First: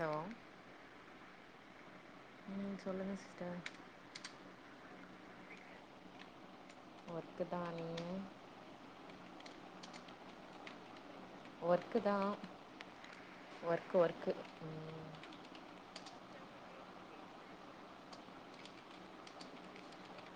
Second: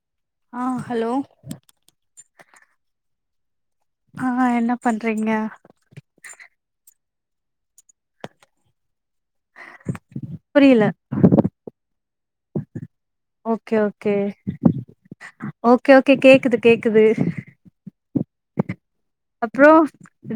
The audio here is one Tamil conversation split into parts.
ஹலோ ஆ ஹலோ ம் சொல்லுங்க த ஆஹ் என்ன பண்றீங்க ஒர்க் தான் புரியல ஒர்க்கு தான் ஒகே ஒர்க்கு ஒகே ஒர்க்கு ம் ஒகே ஒகே கேக்குது கேக்குது அப்புறம்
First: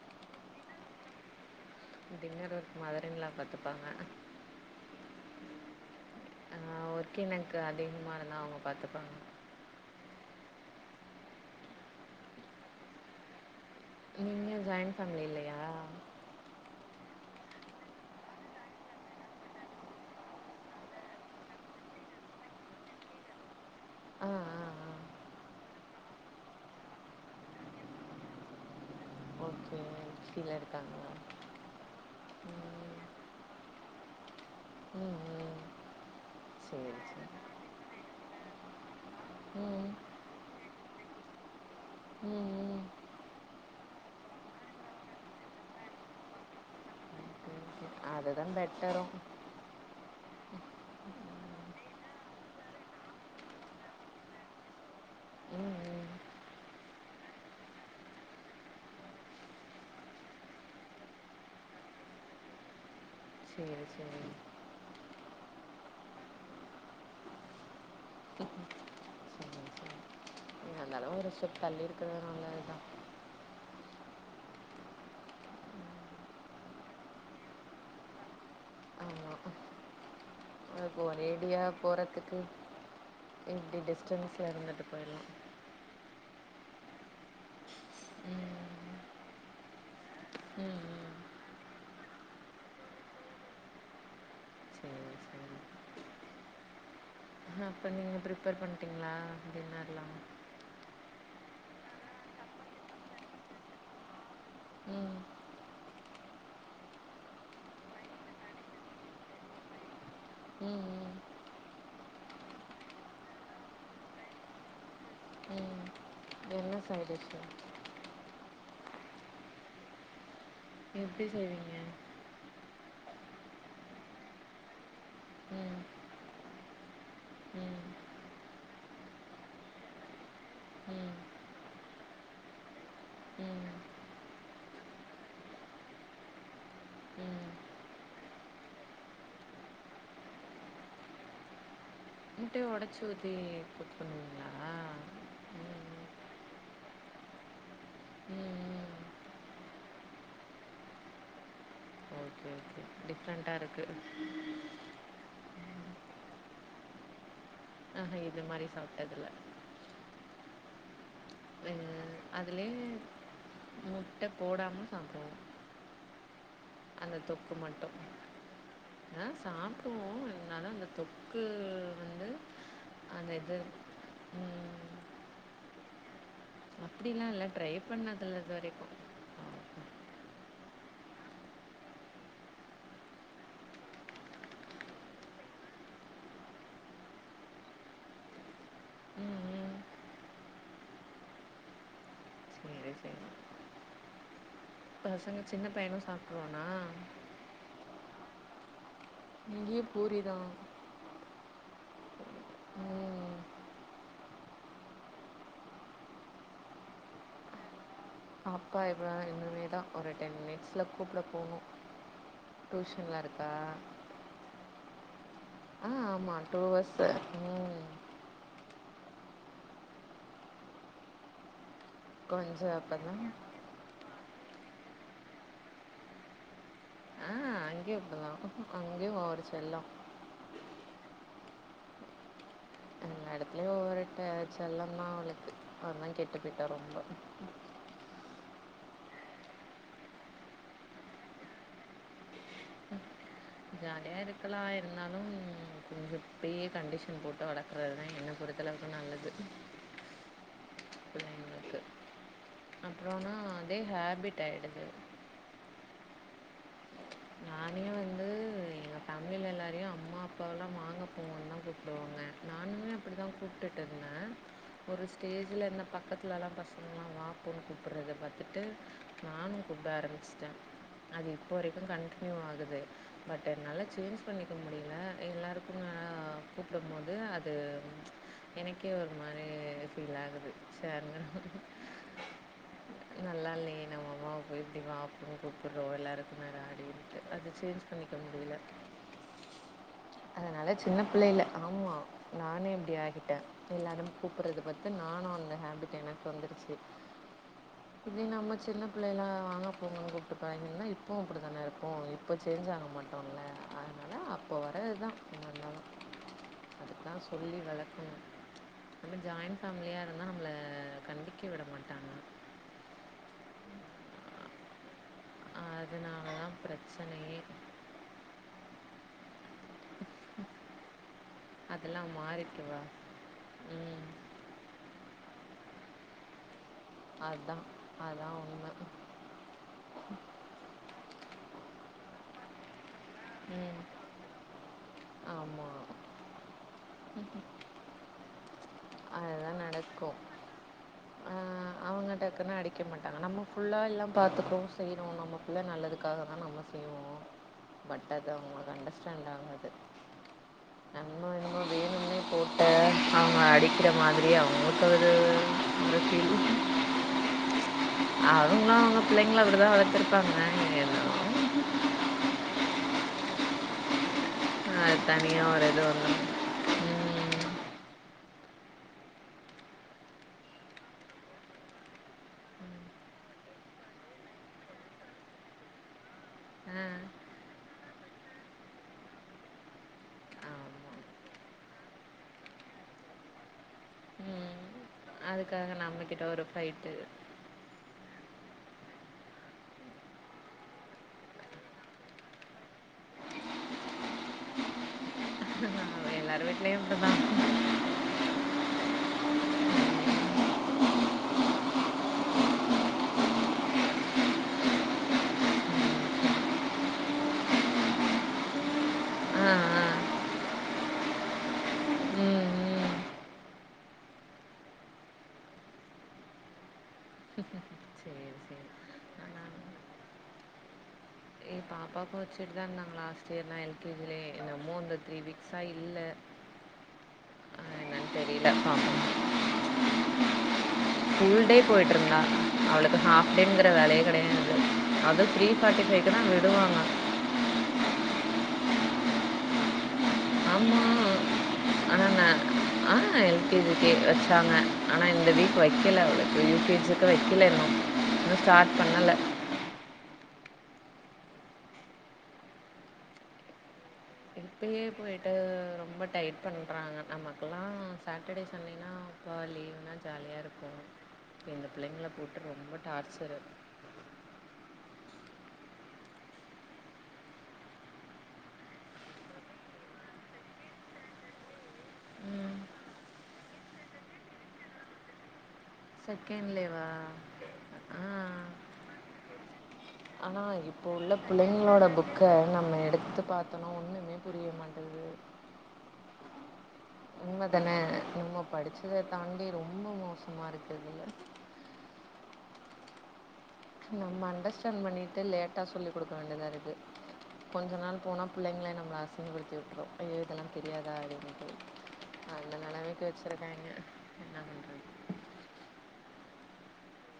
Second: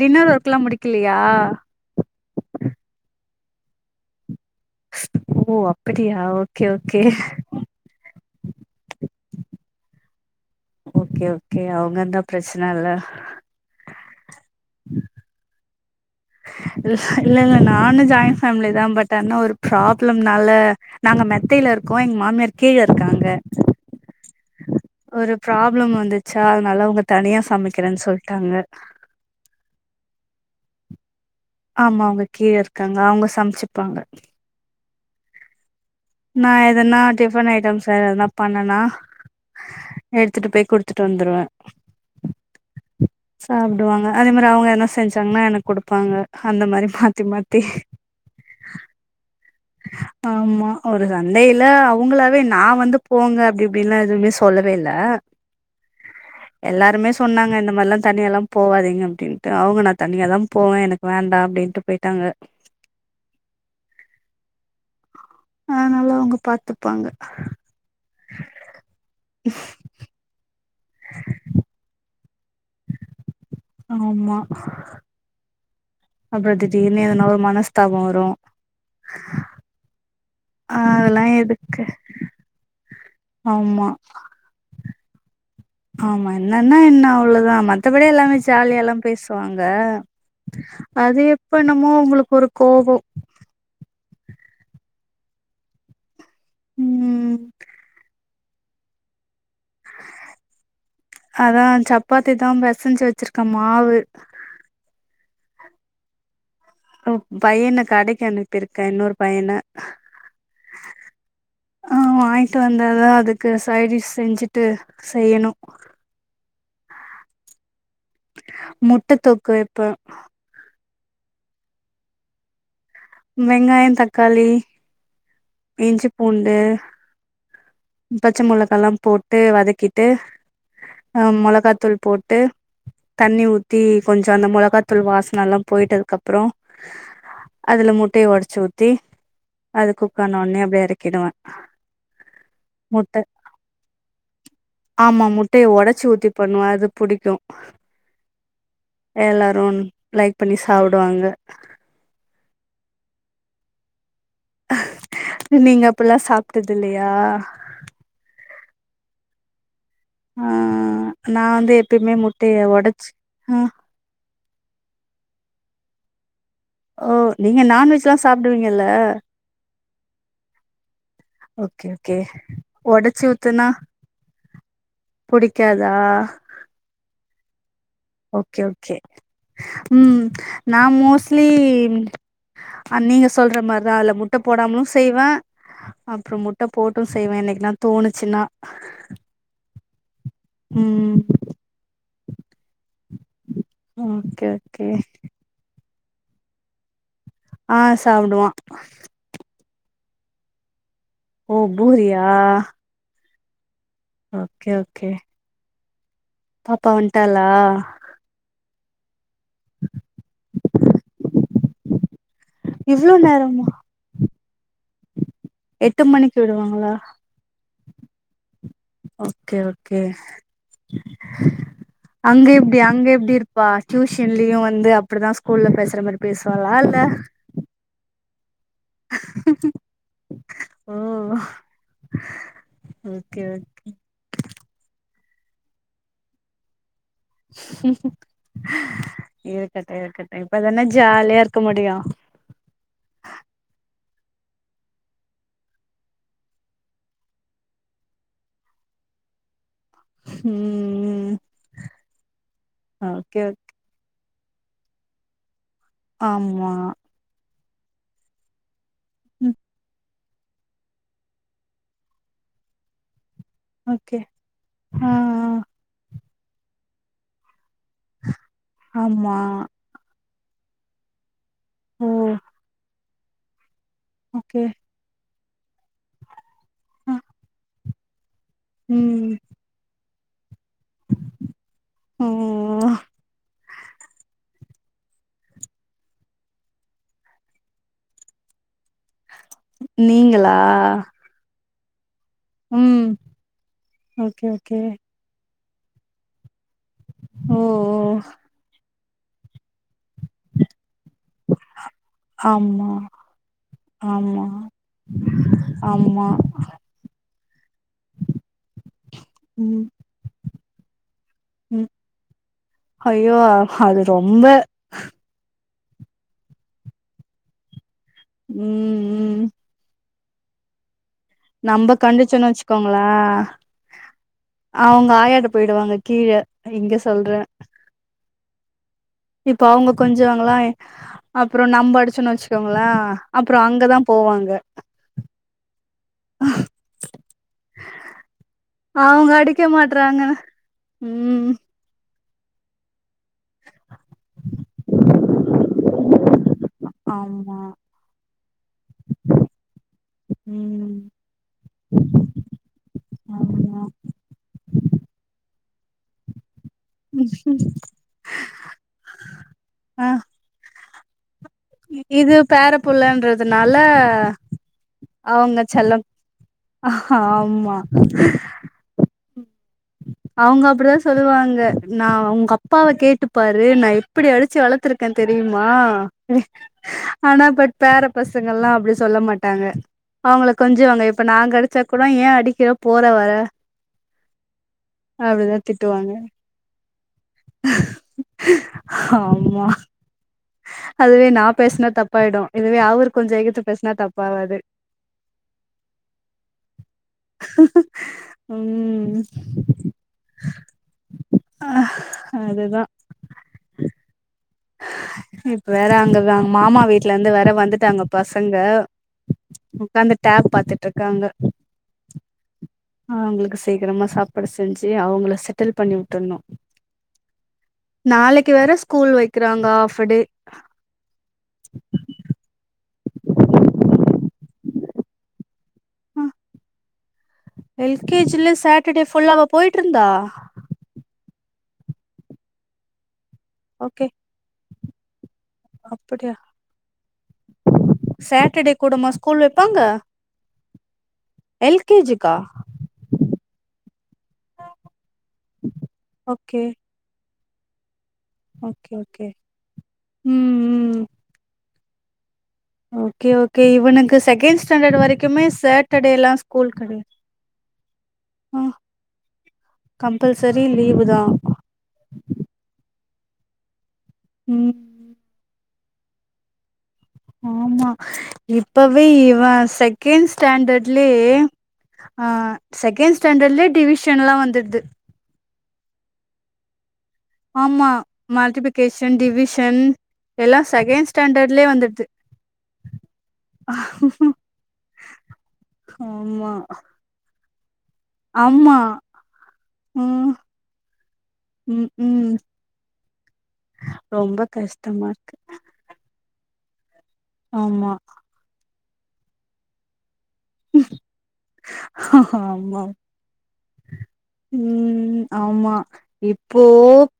டின்னர் ஒர்க் எல்லாம் முடிக்கலையா கேக் டின்னர் இருக்கு மாதிர எல்லாம் பாத்துப்பாங்க ஓ அப்படியா ஓகே ஆ ஓகே ஒர்க் எனக்கு அதிகமா அவங்க பார்த்துப்பாங்க ஓகே ஒஓகே அவங்கந்தான் பிரச்சனை இல்ல நீங்க ஜாயின்ப்ஃபேமிலி இல்லையா இல்ல இல்ல நானும் ஜாயின் ஃமிலி தான் பட் ஆனா ஒரு ப்ராப்ளம்னால நாங்க மெத்தையில இருக்கோம் எங்க மாமியார் கீழ இருக்காங்க ஆ ஆ ஆ ஒரு பிராப் வந்துச்சா அதனால உங்க தனியா சமைக்கிறேன்னு சொல்லிட்டாங்க ஓகே இருக்காங்களா ஆமா அவங்க கீழே இருக்காங்க ம் அவங்க சமைச்சு வப்பாங்க ம் ம் நா எதனா சேரி சேரி டிஃபன் ஐட்டம் சார் எதுனா பண்ணனா ம் எடுத்துட்டு போய் குடு த்துட்டு வந்துருவ ம் ம் சாப்டுவாங்க அதே மாரி அவங்க என்ன செஞ்சாங்கன்னா எனக்கு குடுப்பாங்க அந்த மாரி மாத்தி மாத்தி அதுதா பெட்டரு ஆமா ஒரு சந்தையில அவங்களாவே நா வந்து போங்க அப்டி இப்டின்லா எதுமே சொல்லவே இல்ல ம் ம் எல்லாருமே சொன்னாங்க இந்த மாரில்லா தன்னியால்லாம் போவாதீங்க அப்டின்டு அவங்க நா தனியாதா போவ எனக்கு வேண்டா அப்டின்டு போயிட்டாங்க சேரி சேரி அதனால அவங்க பாத்துப்பாங்க என்ன இருத்தாலு ஒரு ஸ்டெப் தள்ளி இருக்கு ஆமா அப்பறோ திடீர்னு எதுனா ஒரு மனஸ்தாபோ வரு அ அதெல்லா போவாரே ரெடியா எதுக்கு போறதுக்கு எப்டி ஆமா டிஸ்டன்ஸ்ல இருந்துட்டு போயிர்லா ஆமா என்னன்னா என்ன அவ்ளோதா மன் மத்தபடி எல்லாமே ம். ஜாலியா எல்லாம் பேஸ் வாங்க ம் ம். அது எப் இப்ப என்னமோ உங்களுக்கு ஒரு கோவோ சேரி சேரி. ம் அப்போ நீங்க ஃப்ரிப்பேர் பண்ணிட்டிங்களா அப்டின்னு அதா சப்பாத்திதா பெசஞ்சு வெச்சுருக்க மாவு ம் பையன கடைக்கு அனுப்பிருக் இன்னொரு பையன ம் ம் ஆ வாங்கிட்டு வந்தாதா அதுக்கு சைடிஷ் செஞ்சுட்டு செய்யணு லூஸ் ஆயிடுச்சு முட்ட தொக்கு வெப்ப எப்டி செய்வீங்க வெங்காயந் தக்காளி ம் இஞ்சி பூண்டு ம் பச்ச மொளகால்லா போட்டு வதக்கிட்டு ம் ஆ மொளகாத்தூள் போட்டு தண்ணி ம் ஊத்தி கொஞ்ச அந்த மொளகாத்தூள் வாசன எல்லா போயிட்டதுக்கு அப்பறோ ம். அதுல முட்டைய ஒடச்சு ஊத்தி அதுக்குப் குக்கான ஒன்னே அப்டியே இறக்கிடுவ முட்டைய ஒடச்சு ஊத்தி கொத்து பண்ணுவீங்களா ச்சு ஊத்தி பண்ணுவ அது புடிக்கு ம் ம். எல்லாருன் லைக் பண்ணி சாப்புடுவாங்க ஓகே ஓகே டிஃப்ரெண்ட்டா இருக்கு நீங்க அப்படியெல்லாம் சாப்பிட்டது இல்லையா ஆஹ்ஹ இது மாரி சாப்பிட்டதுல ஆஹ் உஹ அதுலயே ஆ முட்டை போடாம சாப்பிடுவோம் ஓ அந்த தொக்கு நீங்க மட்டும் நான்வெஜ்லா சாப்டுவீங்கல்ல ஆஹ் சாப்புடுவோம் இருந்தாலும் அந்த தொக்கு ஓகே ஓகே வந்து உடைச்சு அந்த இது ஊத்துனா புடிக்காதா அப்படிலாம் இல்லலை ட்ரைப் ஓகே ஓகே உம் நான் மோஸ்லி நீங்க சொல்ற மாதிரிதான் அதுல முட்டை போடாமலும் செய்வேன் அப்புறம் முட்டை போட்டும் செய்வேன் என்னைக்கு நான் தோணுச்சுன்னா [unintelligible] உம் சேரி சேரி ஓகே ஓகே பசங்க சின்ன பையனும் சாப்பிட [inaudible] ஆஹ் சாப்பிடுவான் இங்க பூரிதான் ஓ பூரியா ம் ஓகே ஓகே பாப்பா வண்டாலா பாய் பாய் இனிமே தான் ஒரு டென் மினிட்ஸில கூப்பிட போகணும் இவ்ளோ டியூஷன்ல இருக்கா நேரமா எட்டு ஆஹ் ஆமா மணிக்கு டூ விடுவாங்களா ஹவர்ஸ் உம் ஓகே ஓகே அங்க கொஞ்சோ எப்படி அங்க அப்பதா எப்படி இருப்பா டியூஷன் லீவ் வ வந்து அப்படிதான் ஸ்கூல்லல பேசுற மாரி பேசுவோம் லா ஆஹ் அங்கேயூம் அப்புடிதான் அங்கேயும் ஒவரு செல்லம் ஓ [inaudible] எல்லா ஓகே ஓகே இடத்துலயும் அவருட்ட செல்லந்தான் அவுளுக் அதான் கெட்டு போயிட்டான் ரொம்ப ஹும் ஹ் ஹ இருக்கட்டும் இருக்கட்டும் இப்பதான ஜாலியா இருக்க முடியும் ஜாலியா இருக்கலாம் இருந்தாலும் கொஞ்சம் இப்பையே கண்டிஷன் போட்டு வளர்க்குறதுதான் என்ன பொறுத்தளவுக்கு நல்லது ம் பிள்ளைங்களுக்கு அப்றனா ஓகே ஓகே. அதே ஹேபிட் டாயடுது ஆமா நானே வந்து எம்ப் உம் அம்மா அப்பாவெலாம் வாங்க போங்கன்னு தான் கூப்டுவாங்க நானுமே அப்டி தான் கூப் கூப்ட்டுட்டு ஓகே இருந்தேன் ஒரு ஆ ஆ ஸ்டேஜ்ல என்ன பக்கத் கால பசங்கலாம் வா போன்னு கூப் கூப்ட்றத பாத்துட்டு ஆமா நானும் கூப்ட ஆரம்பிச் கஷ்டம் அது இப்போ வரைக்கும் ஓ கண்டினியூ ஆகுது பட் னால சேஞ்ச் பண்ணிக்க ஓகே முடியல எல்லாரும் அஅ கூப்டும் போது ஆ அது எனக்கே ஒரு ம் மாரி ஃபீல் ஆகுது ம் நல்லா இல்லயே இந்த முகம் வீட்டுக்கு ஆப்பும் கூப்பிடடுறோம் எல்லாருக்கும் [inaudible] அப்டின்ட்டு அது சேஞ்ச் பண்ணிக்க முடியல நீங்களா அதனால சின்ன அ பிள்ளையில ஆமா நானே இப்டி ஆகிட்டேன் எல்லாரும் ஓகே கூப்டறது ஓகே பாத்து நானும் அந்த ஹே எனக்கு வந்து ஓ ஓ இதே நம்ம சின்ன பிள்ளையெல்லாம் வாங்க போங்கனு கூப்பிட்டுப்பாங்கன்னா இப் இப்பவும் அப்படி தானே இருக்கோம் இப்போ சேஞ்ச் ஆக ஆமா மாட்டோம்ல அதனால ஆமா அப்போ வரதுதான் நல்ல தான் ஆமா அது தான் நம்ம ஜாயிண்ட் ம் ஃபேமிலியா இருந்தா நம்ப்ள கண்டிக்க விட ம் மாட்டாங்க அ அதனால தான் பிரச்சனையே ம் ம் நம்ம அதெல்லாம் கண்டுச்சோன்னு மாறிட்டு வா வச்சுக்கோங்களான் ம் அவங்க ஆயட பெய்டுவாங்க கீழே இங்க சொல்றேன் அதா அதா உண்ம இப்ப அவங்க கொஞ்சுவங்களா அப்புறம் நம்ம அடிச்சுன்னு வச்சு க்குங்களா அப்றம் அங்கதான் போவாங்க ம்ம் அவங்க அடிக்க மாட்டறாங்கன்னு ஆ உம் அவங்க அடிக்க மாட்டாங்க நம்ம புள்ள எல்லாம் பாத்துக்கும் செய்றோம் நம்ம புள்ள நல்லதுக்காக தான் நம்ம ம் ஆமா பட் அது அவங்களுக்கு அண்டஸ்டேண்டு ஆகுது ம் நம்மு என்னமோ வேணும்னே போட்டு அவங்க அடி ஆமா க்குற மாதிரியே அவங்களுக்கு ஒரு [unintelligible] ம்க்ம் அதுன்னா அவுங்க பிள்ளைங் எல்லா அப்புடிதா வளத்துருப்பாங்க இது பேரப்புள்ளன்றதுனால அ தனியா ஒரு இது வருமுள்ள ம் [unintelligible] அவங்க அப்புடிதா சொல்லுவாங்க நா உங்க அப்பாவ கேட்டுப்பாரு நா எப்புடி அடுச்சு வளர்த்துருக்க தெரியுமா ம் ஆனா பட் பேற பசங்கள்லா அப்புடி சொல்ல மாட்டாங்க அவங்கள ஆ ஆமா கொஞ்சுவாங்க இப்ப நாங்க அடிச்சா கூட ஏ அடிக்கிற போற வர ம் அப்டிதா அதுக்காக திட்டுவாங்க நம்மகிட்ட ஒரு ஃபைட்டு் ஆமா அதுவே நா பேசுனா தப்பாயிடு இதுவே அவுரு கொஞ்ச எகுத்து பேஸ்னா தப்பாகாது எல்லாரு வீட்லயு இப்டிதா ம் அதுதா இப்ப வேற அங்க அவுங்க மாமா வீட்ல இருந்து வேற வந்துட்டாங்க பசங்க ஆ ஆ உக்காந்து டேப் பாத்துட்டுருக்காங்க ம் ம் அவங்களுக்கு சீக்கரமா சாப்பட செஞ்சு அவங்கள செட்டில் பண்ணி விட்றணு சரி நாளைக்கு சரி வேற ஸ்கூல் ஆனா வைக்கிறாங்க ஆஃப்படே இயர்னா எல்கேஜிலயே என்னமோ அந்த த்ரீ வீக்ஸ் சா இல்ல அ எல் என்னன் கே ஜி ல தெரில பாப்போ சாட்டர்டே ஃபுல்லா அவ போயிட்டு இருந்தா ஃபுல் டே போயிட்ருந்தா அவளுக்கு பாப் அப்டிங்கற வேலையே ஓகே கெடையாது அது த்ரீ ஃபாட்டிபைக்கெல்லா அங்க சேட்ட டே கூடமா ஸ்கூல் வெப்பாங்க ஆமா ஆனா ஆ எல்கேஜிக்கு வெச்சாங்க ஆனா இந்த வீக் வெக்கல அவளுக்கு ஓகே யூகேஜிக்கு வெக் இல்ல இல்ல இன்னு ஸ்டாட் ஓகே பண்ணல ஓகே ம் ம் ஓகே ஓகே இவனுக்குஸ் இப்பயே போயிட்டு ரொம்ப டையிட் ஸ்கூல் பண்றாங்க கெடையாது நமக்கல்லா சாட்டடே ஆ சண்டேனா இப்போ லீவுனா ஜாலிய கம்பல்சரி இருப்போ லீவு தா இந்த புள்ளைங்கள போட்டு ரொம்ப டார் ச்சரு ம் ஆமா இப்பவே இவ செகண் ஸ்டேண்டல்லயே ஆ ம். செகண்ட் ஸ்டேண்டுல்லயே டிவிஷ் ஷன் எல்லா வந்துருது செகண்ட்லேவா ஆமா மல்டிப்ளிகேஷன் டிவிஷன் ஆனா எல்லாம் இப்போ செகண்ட் உள்ள ஸ்டாண்டர்ட்லே பிள்ளைங்களோட வந்துடுது புக்க நம்ம எடுத்து பாத்தோம்னா ஒண்ணுமே புரிய மாட்டேங்குது. ஆமா தனே நம்ம ஆமா படிச்சத தாண்டி ரொம்ப மோசமாருக்கு உம் ம் நம்ம ரொம்ப அண்டர்ஸ்டாண்ட் கஷ்டமா பண்ணிட்டு இருக்கு லேட்டா சொல்லி குடுக்க வேண்டியதாருக்கு கொஞ்ச ஆமா நாள் போனா புள்ளங்ளே நம் ம அசிங்க படுத்திவிட்ரும் ஐயோ அதெல்லாம் தெரியாதா அப்படினுட்டு அந்த ஆமா நெலைமைக்கு வச்சிருக்காங்க என்ன பண்றது ம் ஆமா இப்போ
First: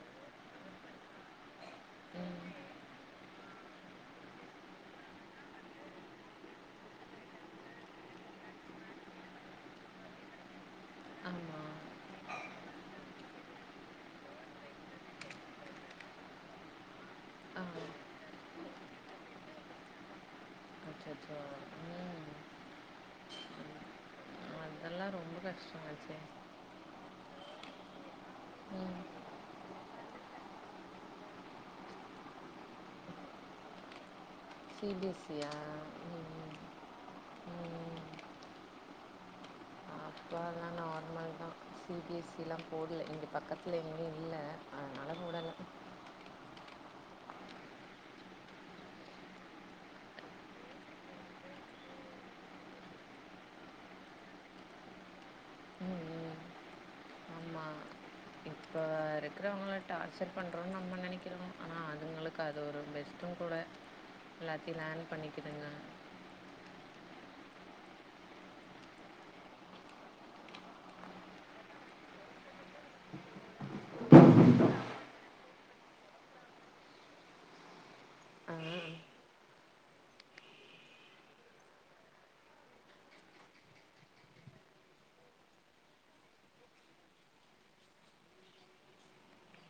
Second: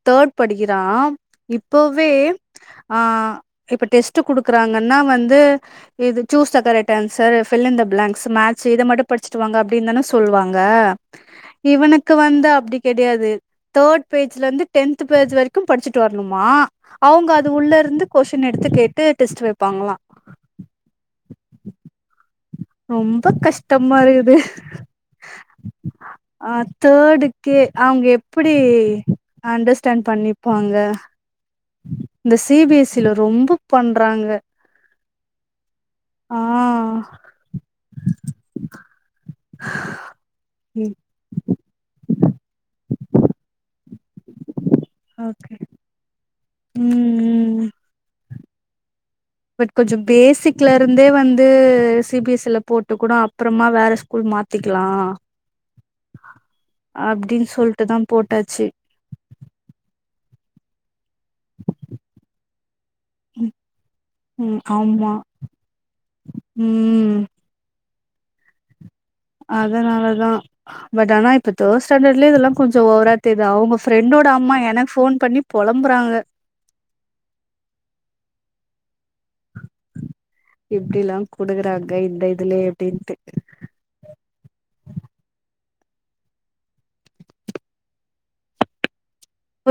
தேர்ட் படிக்கிறான் இப்போவே ம் ஆஹ் இப்ப டெஸ்ட் குடுக்குறாங்கன்னா வந்து இது choose the correct answers fill in the blanks match இத மட்டும் படிச்சங்க அப்ப்டனுதானே சொல்லுவாங்க ஆமா இவனுக்கு வந்து அப்படி கிடையாது தேர்ட் பேஜ்ல இருந்து டென்த் பேஜ் வரை படிச்சட்டு வரனுமா அவுங்க அது ஆ உள்ள இருந்து கொஸ்டின் எடுத்து கேட்டு் வைப்பாங்களாம் அச்சச்சோ ம் ரொம்ப கஷ்டமாருக்கு அதெல்லா ரொம்ப கஷ்டமாச்சே அஹ் தேர்டு அவுங்க எப்படி ம் அண்டர்ஸ்டாண்ட் பண்ணிப்பாங்க இந்த சிபிஎஸ் சீல ரொம்ப பண்றாங்க பிசியா ஆஹ் அப்போ அதெலாம் நார்மல் தான் சிபிஎஸ்சிலாம் போடல இங்க பக்கத்ல் எங்கயும் இல்ல அதனால போடல உம் பட் கொஞ்சம் பேசிக்ல இருந்தே வந்து சிபிஎஸ் ல போட்டு கூட அப்புறமா வேற ஸ்கூல் மாத்திக்கலாம் ம் அப்படின்னு சொல்லிட்டுதான் போட்டாச்சு இருக்குறவங்கள டார்ச்சர் பண்றோனன் நம்ம நினைக்க பாக்கும் ஆனால் அதுங்களுக்கு அது ஒரு பெஸ்ட்டும் கூட ம் எல்லாத்தையும் லேன் ஆமா பண்ணிக்கதுங்க ம் அதனாலதான் பட் ஆனா இப்ப தேர்ட் ஸ்டாண்டர்ட்லே இதெலாம் கொஞ்சம் ஓவரா தெருது அவங்க ஃப்ரண்டோட அம்மா எனக்கு ஃபோன் பண்ணி பொழம்புறாங்க ஆ எப்டிலாம் குடுக்குறாங்க இந்த இதுலே எப்டின்ட்டு ஒரு